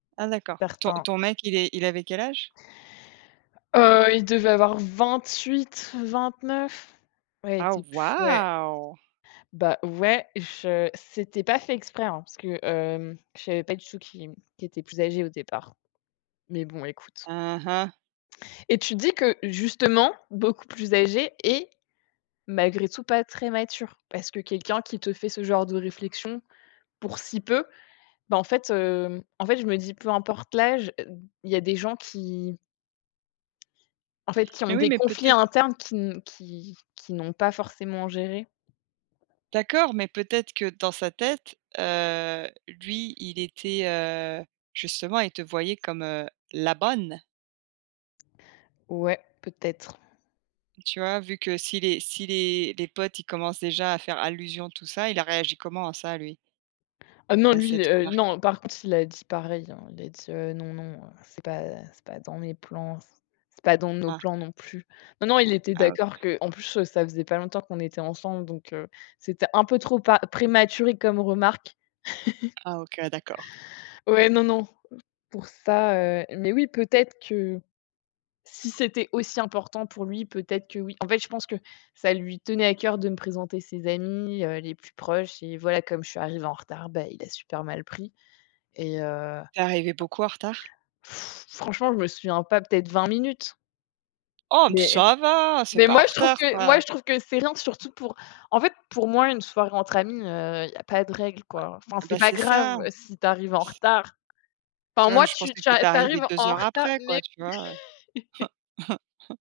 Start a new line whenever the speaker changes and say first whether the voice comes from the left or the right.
right: Ah, d'accord! Ton
left: [unintelligible]
right: ton mec il est il avait quel âge?
left: Heu, il devait avoir 28-29. Ouais, il
right: Ah
left: était plus, ouais
right: waouh!
left: ben, ouais, je c'était pas fait exprès, hein, parce que, hem, je savais pas du tout qui m qu'il était plus âgé au départ mais bon, écoute.
right: Hein, hein.
left: Et tu te dis que, justement, beaucoup plus âgé et malgré tout pas très mature, parce que quelqu'un qui te fait ce genre de réflexion, pour si peu, ben, en fait, heu, en fait, je me dis: «Peu importe l'âge, e il y a des gens qui en fait, qui ont
right: Mais oui,
left: des
right: mais
left: conflits
right: peut-être
left: internes qui n qui qu'ils n'ont pas forcément gérés».
right: d'accord, mais peut-être que dans sa tête, heu, lui, il était, heu, justement, il te voyait comme, heu, la bonne.
left: Ouais, peut-être.
right: Tu vois, vu que si les si les les potes, ils commencent déjà à faire allusion, tout ça, il a réagi comment à ça, lui?
left: Ah non!
right: à
left: Lui,
right: cette
left: heu,
right: remarque?
left: non, par contre, il a dit pareil, hein, il a dit, heu: «Non, non, heu, c'est pas c'est pas dans mes plans, c'est c'est pas dans nos
right: Ah!
left: plans non plus». Non, non, il était
right: Ah
left: d'accord
right: OK.
left: que en plus, heu, ça faisait pas longtemps qu'on était ensemble, donc heu, c'était un peu trop pa prématuré comme remarque.
right: Ah, OK, d'accord.
left: Ouais, non, non, pour ça, heu, mais oui, peut-être que si c'était aussi important pour lui peut-être que, oui. En fait, je pense que ça lui tenait à cœur de me présenter ses amis, heu, les plus proches et voilà, comme je suis arrivée en retard, ben, il l'a super mal pris et heu
right: Tu es arrivée beaucoup en retard?
left: franchement, je me souviens pas, peut-être 20 minutes
right: Oh! M
left: mais
right: ça va, c'est
left: mais
right: pas en
left: moi, je trouve
right: retard,
left: que moi,
right: ça!
left: je trouve que c'est rien, surtout pour, en fait, pour, moi, une soirée entre amis, heu, il y a pas de règle,
right: Ouais.
left: quoi, enfin, c'est
right: Ben,
left: pas
right: c'est
left: grave
right: ça.
left: si tu arrives en retard,
right: Tu
left: enfin,
right: vois, moi
left: moi,
right: je
left: tu
right: pensais
left: tu
right: que tu étais
left: tu
right: arrivée
left: arrives
right: 2
left: en
right: heures
left: retard,
right: après
left: mais
right: quoi, tu vois, heu?